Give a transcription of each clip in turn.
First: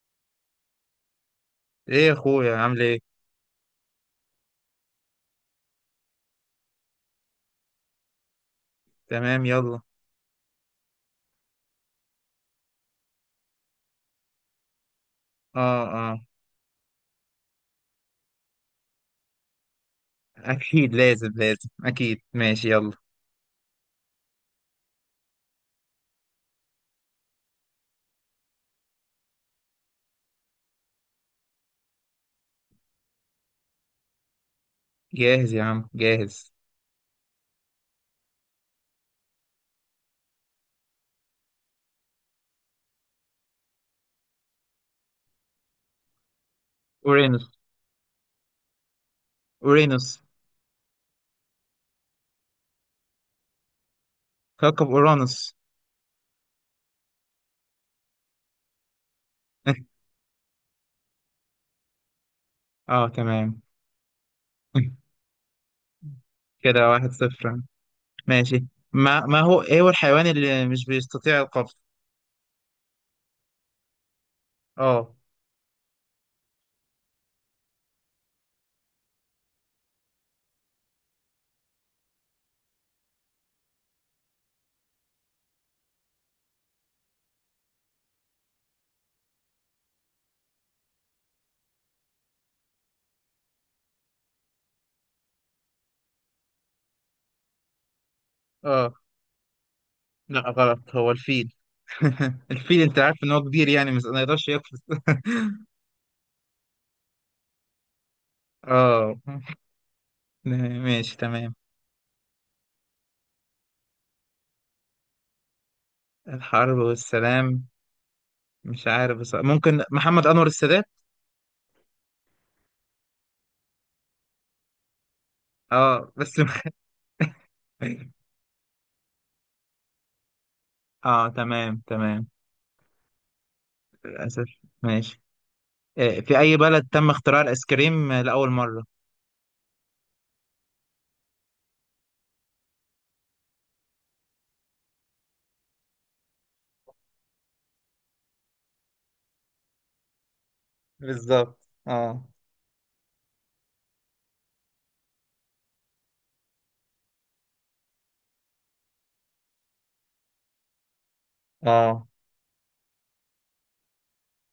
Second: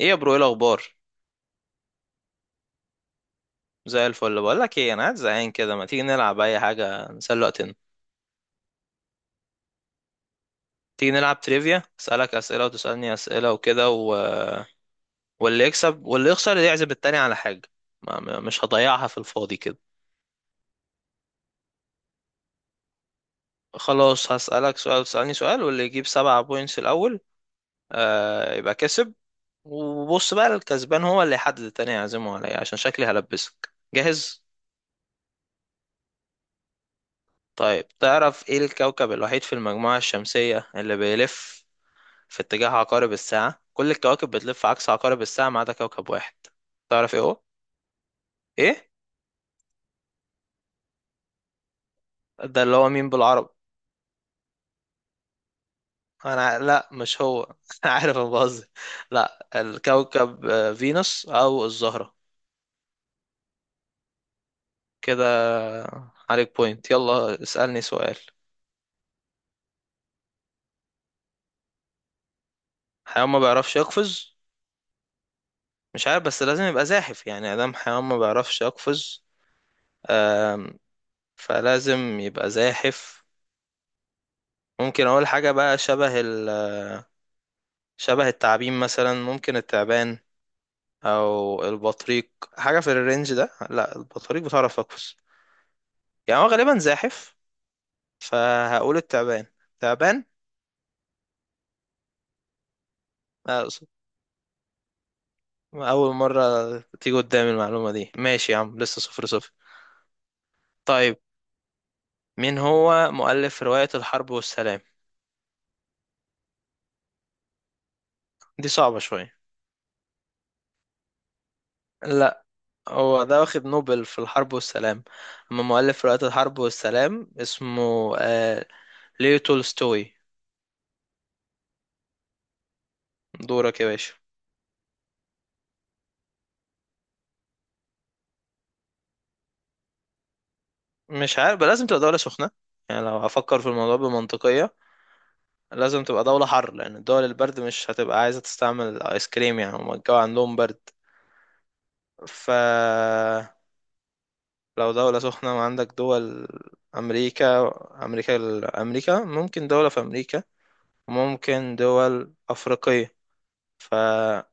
ايه يا برو؟ ايه الاخبار؟ ايه يا اخويا، عامل ايه؟ زي الفل. بقول لك ايه، انا قاعد زهقان كده. ما تيجي نلعب اي حاجه نسلي وقتنا. تمام، يلا. تيجي نلعب تريفيا، اسالك اسئله وتسالني اسئله وكده واللي اه، يكسب اه، واللي يخسر يعزم التاني على حاجه. مش هضيعها في الفاضي كده. اكيد، لازم لازم اكيد، ماشي يلا. خلاص، هسالك سؤال وتسالني سؤال، واللي يجيب سبعة بوينتس الاول آه يبقى كسب. وبص بقى، الكسبان هو اللي يحدد التاني يعزمه على ايه، عشان شكلي هلبسك جاهز. جاهز يا عم، جاهز. طيب، تعرف ايه الكوكب الوحيد في المجموعه الشمسيه اللي بيلف في اتجاه عقارب الساعة؟ كل الكواكب بتلف عكس عقارب الساعة ما عدا كوكب واحد. تعرف ايه هو؟ اورانوس. ايه؟ اورانوس. ده اللي هو مين بالعربي؟ كوكب اورانوس. لا مش هو. انا عارف، انا بهزر. لا الكوكب فينوس او الزهرة. اه، تمام. كده عليك كده بوينت. واحد يلا صفر. اسألني سؤال. ماشي. ما هو ايه الحيوان اللي مش بيستطيع القفز؟ حيوان ما بيعرفش يقفز؟ اه. مش عارف، بس لازم يبقى زاحف. يعني ادام حيوان ما بيعرفش يقفز. آم، فلازم يبقى زاحف. ممكن اقول حاجة بقى شبه شبه التعابين مثلا. ممكن التعبان او البطريق، حاجه في الرينج ده. لا البطريق بتعرف تقفز. يعني هو غالبا زاحف، اه. فهقول التعبان. تعبان. لا، غلط، هو الفيل. الفيل، انت عارف ان هو لا، كبير، أقصد يعني مش ما يقدرش يقفز. اول مره تيجي قدامي المعلومه دي. ماشي يا عم، لسه صفر صفر. اه. ماشي، طيب، تمام. مين هو مؤلف روايه الحرب والسلام؟ الحرب والسلام. دي مش صعبه عارف، شويه. بس ممكن محمد أنور السادات. لا، هو ده واخد نوبل في الحرب والسلام، اما مؤلف اه روايه بس. الحرب والسلام اسمه ليو تولستوي. اه، تمام، تمام. دورك يا باشا. للأسف. ماشي. في أي بلد تم اختراع الآيس كريم لأول مرة؟ مش عارف بقى، لازم تبقى دوله سخنه. يعني لو هفكر في الموضوع بمنطقيه، لازم تبقى دولة حر، لأن الدول البرد مش هتبقى عايزة تستعمل الآيس كريم، يعني هما الجو عندهم برد. بالظبط. اه. ف لو دولة سخنة وعندك دول أمريكا أمريكا أمريكا، ممكن دولة في أمريكا، ممكن اه. دول أفريقية. فلو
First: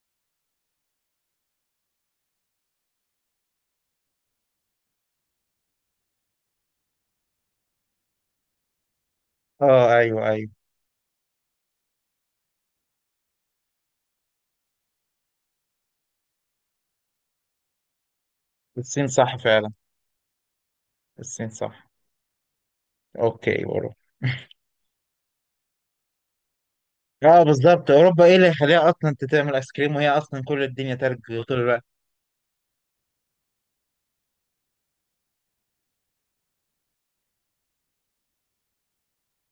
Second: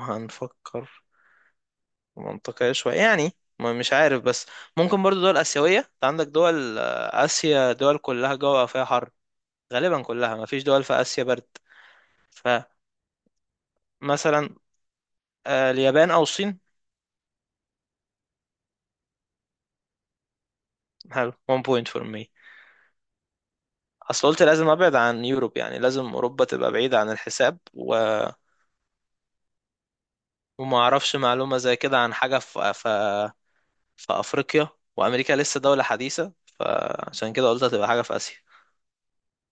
هنفكر منطقية شوية يعني، مش عارف. بس ممكن برضو دول آسيوية. أنت عندك دول آسيا، دول كلها جوها فيها حر. اه، غالبا ايوه، كلها، ايوه. مفيش دول في آسيا برد. فمثلا اليابان أو الصين. الصين، صح فعلا. حلو, الصين 1 point صح. for me. اوكي، اوروبا. اصل قلت لازم ابعد عن يوروب، يعني لازم اوروبا تبقى بعيدة عن اه، الحساب بالظبط، اوروبا ايه اللي يخليها اصلا انت تعمل ايس كريم، وهي اصلا كل وما الدنيا اعرفش تلج معلومة طول زي الوقت. كده عن حاجة في في افريقيا. وامريكا لسه دولة حديثة، فعشان كده قلت هتبقى حاجة في اسيا.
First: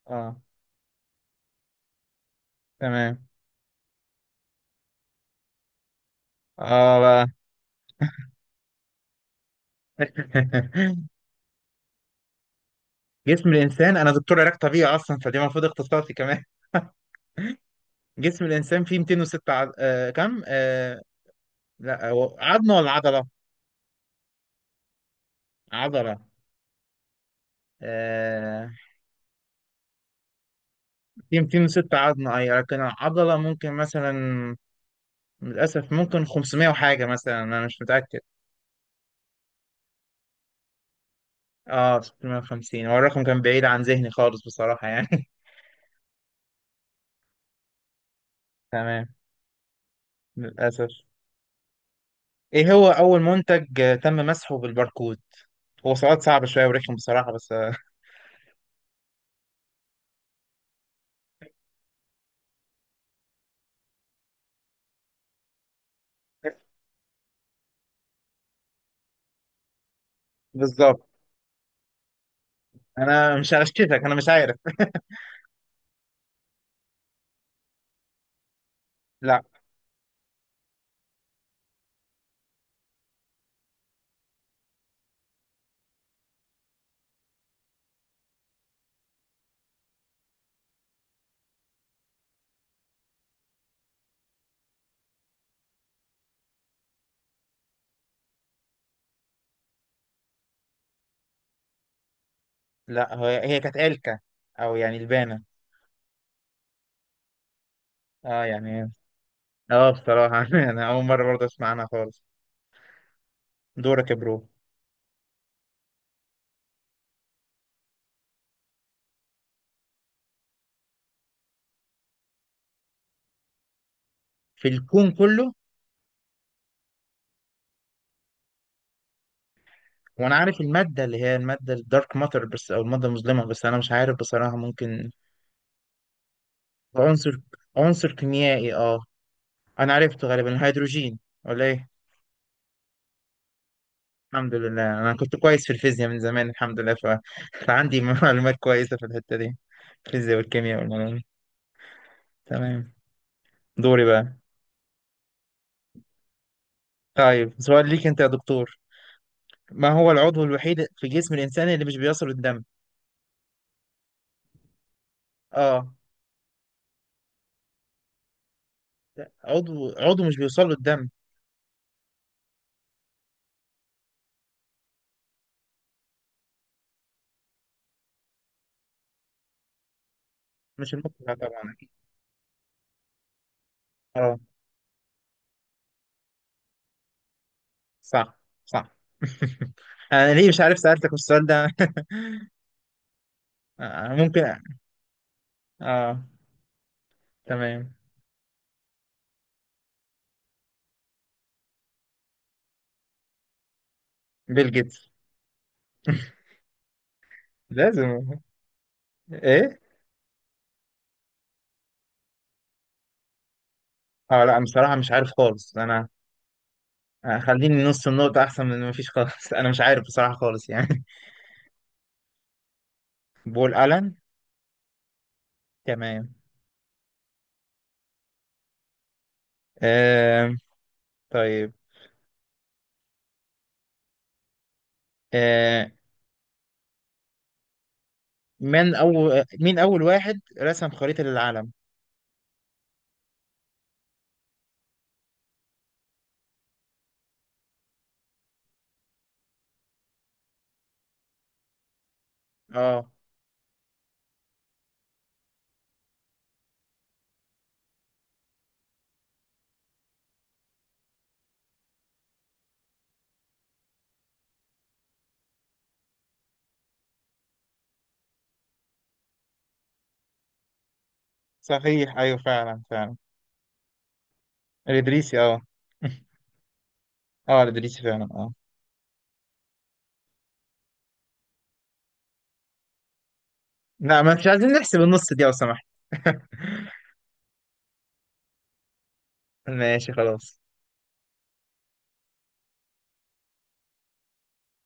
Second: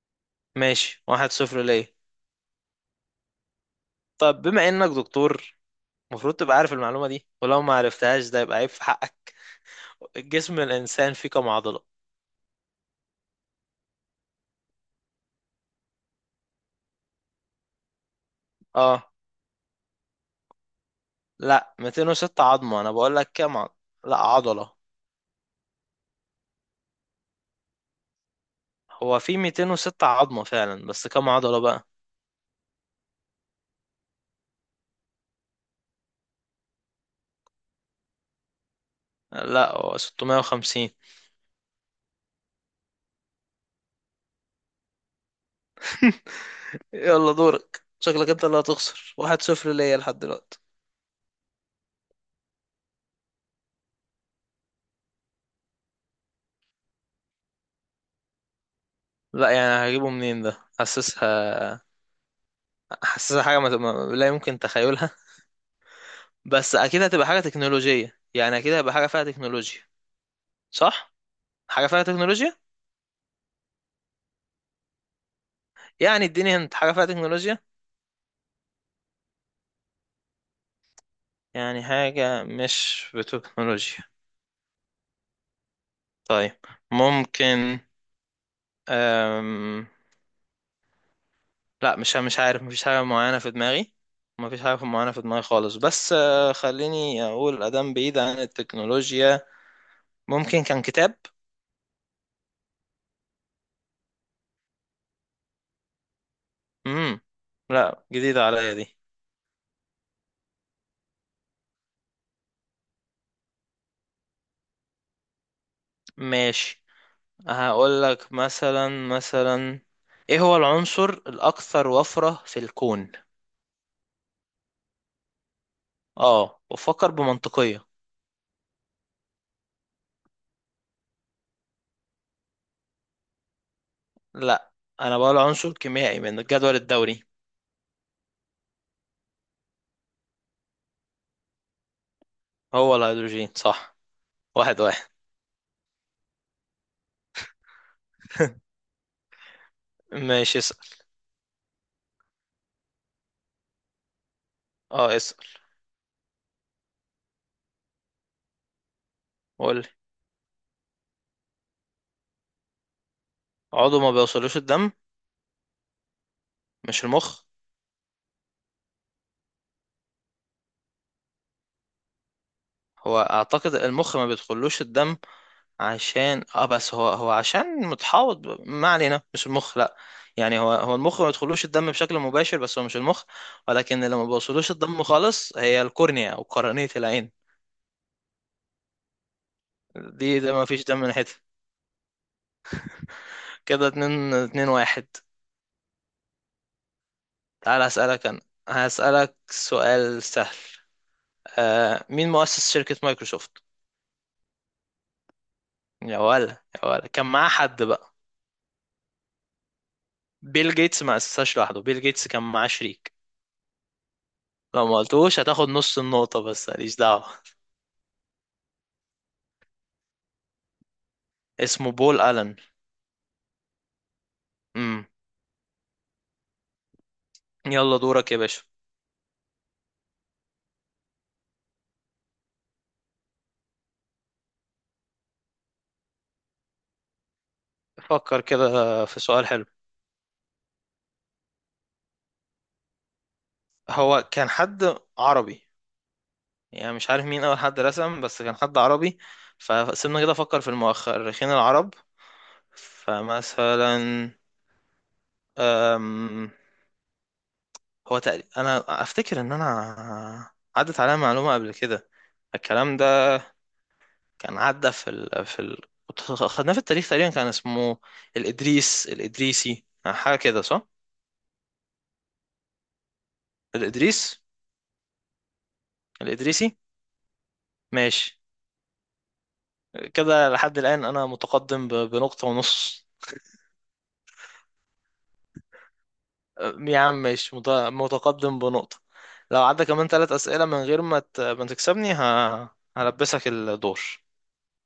اه، ماشي، واحد صفر ليه. تمام. طب بما انك دكتور، المفروض تبقى عارف اه المعلومة بقى. دي، ولو ما عرفتهاش ده يبقى عيب في حقك. جسم الانسان فيه كم عضلة؟ جسم الانسان، انا دكتور علاج طبيعي اصلا، فدي المفروض اختصاصي كمان. جسم الانسان فيه اه، 206 كم لا لا، هو 206 عظمه عظمة، ولا انا بقول عضله؟ لك كم عضلة. لا عضلة. عضله. آه هو في 206 عظمة فعلا، بس كم فيه عضلة بقى؟ 206 عظمه اي، لكن العضله ممكن مثلا، للاسف ممكن 500 وحاجه مثلا، انا مش متاكد. لا، هو 650. اه، 650، هو الرقم كان بعيد عن ذهني خالص بصراحه يعني. يلا دورك، شكلك انت اللي تمام. هتخسر. واحد صفر ليا لحد دلوقتي. للاسف. ايه هو اول منتج تم مسحه بالباركود؟ هو سؤال صعب شويه ورخم بصراحه بس لا يعني هجيبه منين ده؟ حاسسها، حاسسها حاجة لا يمكن تخيلها. بس أكيد هتبقى حاجة تكنولوجية، يعني أكيد هيبقى حاجة فيها تكنولوجيا، بالظبط. صح؟ حاجة فيها تكنولوجيا؟ انا مش هشككك، انا مش عارف. يعني اديني انت حاجة فيها تكنولوجيا؟ لا. يعني حاجة مش بتكنولوجيا. طيب، ممكن أم... لا، مش عارف. مفيش حاجة معينة في دماغي، مفيش حاجة معينة في دماغي خالص. بس خليني أقول أدام بعيد عن التكنولوجيا. ممكن كان كتاب. لا، هي هي كانت او يعني لبانه. امم، لا اه جديدة عليا يعني. دي. اه، بصراحة انا اول مرة برضه اسمع عنها خالص. دورك يا برو. ماشي، هقول لك مثلا، ايه هو العنصر الأكثر وفرة في الكون؟ في الكون كله؟ اه، وفكر بمنطقية. وانا عارف المادة اللي هي المادة الدارك ماتر، بس او المادة المظلمة، بس انا مش عارف بصراحة، لا، ممكن. انا بقول عنصر كيميائي من الجدول الدوري. عنصر. عنصر كيميائي، اه. انا عرفته غالبا الهيدروجين، ولا ايه؟ هو الهيدروجين صح. الحمد واحد لله، واحد. انا كنت كويس في الفيزياء من زمان، الحمد لله ف... فعندي معلومات كويسة في الحتة دي. الفيزياء ماشي، اسأل. والكيمياء والعلوم. تمام. دوري بقى. اه اسأل. طيب سؤال ليك انت يا دكتور. قول لي، ما هو العضو الوحيد في جسم الانسان اللي مش بيصل الدم؟ عضو ما بيوصلوش الدم؟ اه. مش المخ؟ عضو مش بيوصل له الدم. هو اعتقد المخ ما بيدخلوش الدم عشان اه، بس هو عشان متحوط ما علينا، مش المخ لا. يعني هو مش هو المخ، المخ ما لا بيدخلوش طبعا الدم أكيد. بشكل مباشر، بس هو مش المخ. ولكن اللي ما اه. بيوصلوش الدم خالص هي الكورنيا او قرنية العين. صح. صح. انا دي ليه ده مش ما عارف فيش دم سألتك ناحيتها. السؤال ده؟ كده آه، اتنين ممكن. اتنين واحد. اه. تعال تمام. اسألك انا، هسألك سؤال سهل. آه، مين مؤسس شركة مايكروسوفت؟ بيل جيتس. يا ولا، يا ولا كان معاه حد بقى؟ لازم. ايه؟ بيل جيتس ما اسسهاش لوحده، بيل جيتس كان معاه شريك. اه لا، لو بصراحة ما مش عارف قلتوش هتاخد خالص نص انا. النقطة، بس ماليش دعوة. آه، خليني نص النقطة احسن من ما فيش خالص. انا مش عارف بصراحة خالص يعني. اسمه بول ألن. بول ألان. امم، تمام. يلا دورك يا باشا. آه. طيب. آه. فكر من كده في اول سؤال حلو. مين اول واحد رسم خريطة للعالم؟ هو كان حد عربي، يعني مش عارف مين أول حد رسم، بس كان حد عربي. فسيبنا كده أفكر في المؤرخين العرب. اه، فمثلا أم، هو تقريبا أنا أفتكر إن أنا عدت عليا معلومة قبل كده، الكلام ده كان عدى خدناه في التاريخ، تقريبا كان اسمه الإدريسي، حاجة كده صح؟ صحيح، ايوه، فعلا، فعلا. الإدريس الادريسي اه. الإدريسي. اه، على ادريس فعلا ماشي. اه. كده لحد الآن أنا متقدم بنقطة ونص. لا، ما مش عايزين نحسب النص دي لو سمحت. يا عم ماشي، متقدم بنقطة. لو عدى كمان ماشي، ثلاث خلاص. أسئلة من غير ما ما تكسبني هلبسك الدور.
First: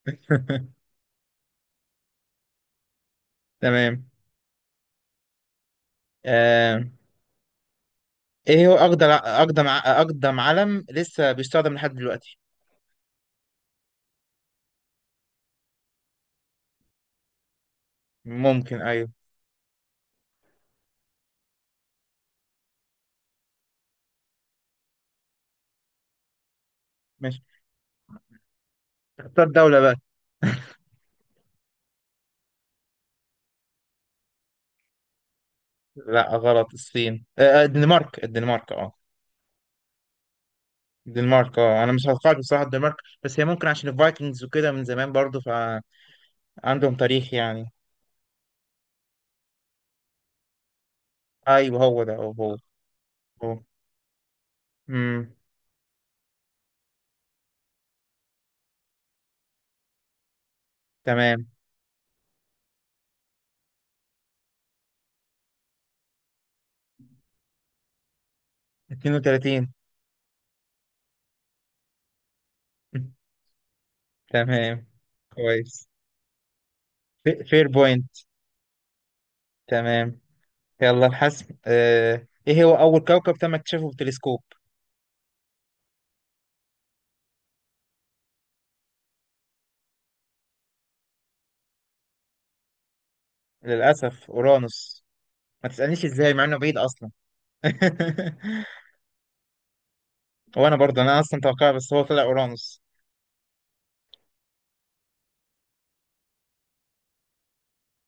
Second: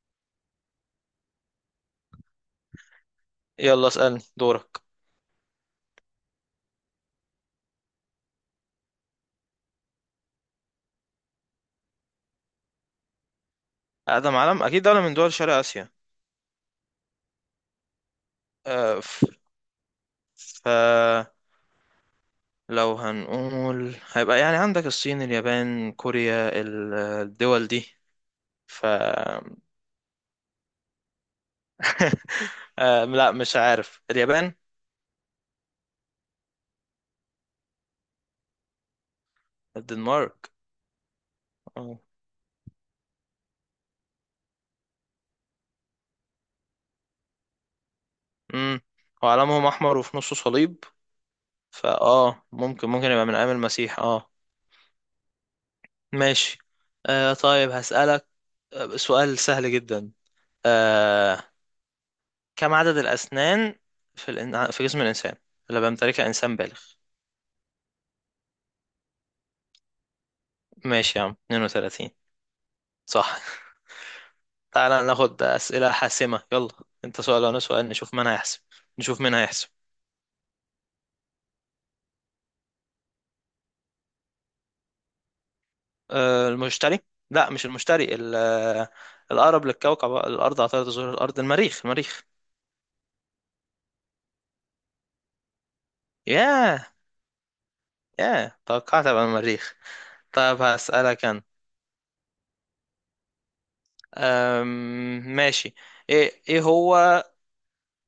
يلا تمام. اسألني دورك. آه. ايه هو اقدم علم لسه بيستخدم لحد دلوقتي؟ أقدم علم، أكيد دولة من دول شرق آسيا. ممكن، أه ايوه. فلو هنقول، هيبقى يعني عندك الصين، اليابان، كوريا، ماشي. الدول دي. ف اختار دولة بقى. أه لا مش عارف، اليابان. لا، غلط، الصين، الدنمارك، الدنمارك اه. الدنمارك؟ الدنمارك اه، انا أه. مش هتوقعت بصراحة الدنمارك. بس هي ممكن عشان الفايكنجز وكده، من زمان برضو، فعندهم تاريخ يعني. امم، وعلمهم احمر وفي نصه صليب. ايوه هو ده، هو فاه، هو. ممكن ممكن يبقى من ايام هو. المسيح اه. امم. ماشي. آه طيب هسألك سؤال سهل جدا. آه، تمام. كم عدد الاسنان في في جسم الانسان اللي بيمتلكها انسان بالغ؟ 32. ماشي يا عم، 32. صح. تمام. تعالى ناخد كويس. اسئله حاسمه يلا. انت سؤال وانا فير سؤال، بوينت. نشوف مين هيحسب. نشوف مين هيحسب. تمام. يلا الحسم. ايه هو اول كوكب تم اكتشافه بالتلسكوب؟ آه المشتري. لا مش المشتري، الاقرب للكوكب الارض على طارة زهور الارض، المريخ، المريخ. للاسف اورانوس. ما تسالنيش ازاي مع انه بعيد ياه. اصلا. ياه، توقعت ابقى المريخ. طيب وانا برضه، انا هسألك اصلا انا توقع، بس هو طلع اورانوس. ماشي، ايه هو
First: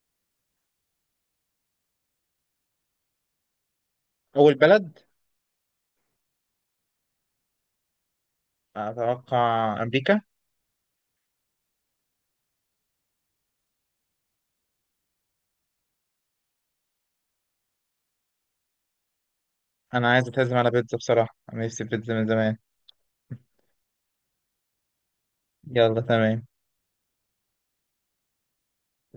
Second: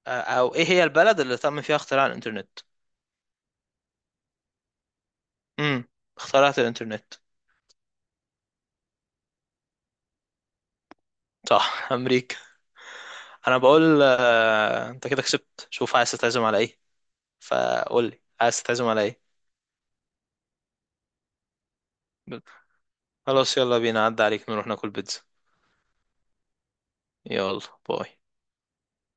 او ايه هي البلد اللي تم فيها اختراع الانترنت؟ اول بلد؟ امم، اخترعت الانترنت. اتوقع امريكا. صح. امريكا، انا بقول. آه، انت كده كسبت، شوف عايز تتعزم على ايه. فقول لي عايز تتعزم على ايه. انا عايز اتهزم على بيتزا بصراحه، انا نفسي في بيتزا من زمان. خلاص يلا بينا، عدى عليك، نروح ناكل بيتزا. يلا، تمام. يلا. باي.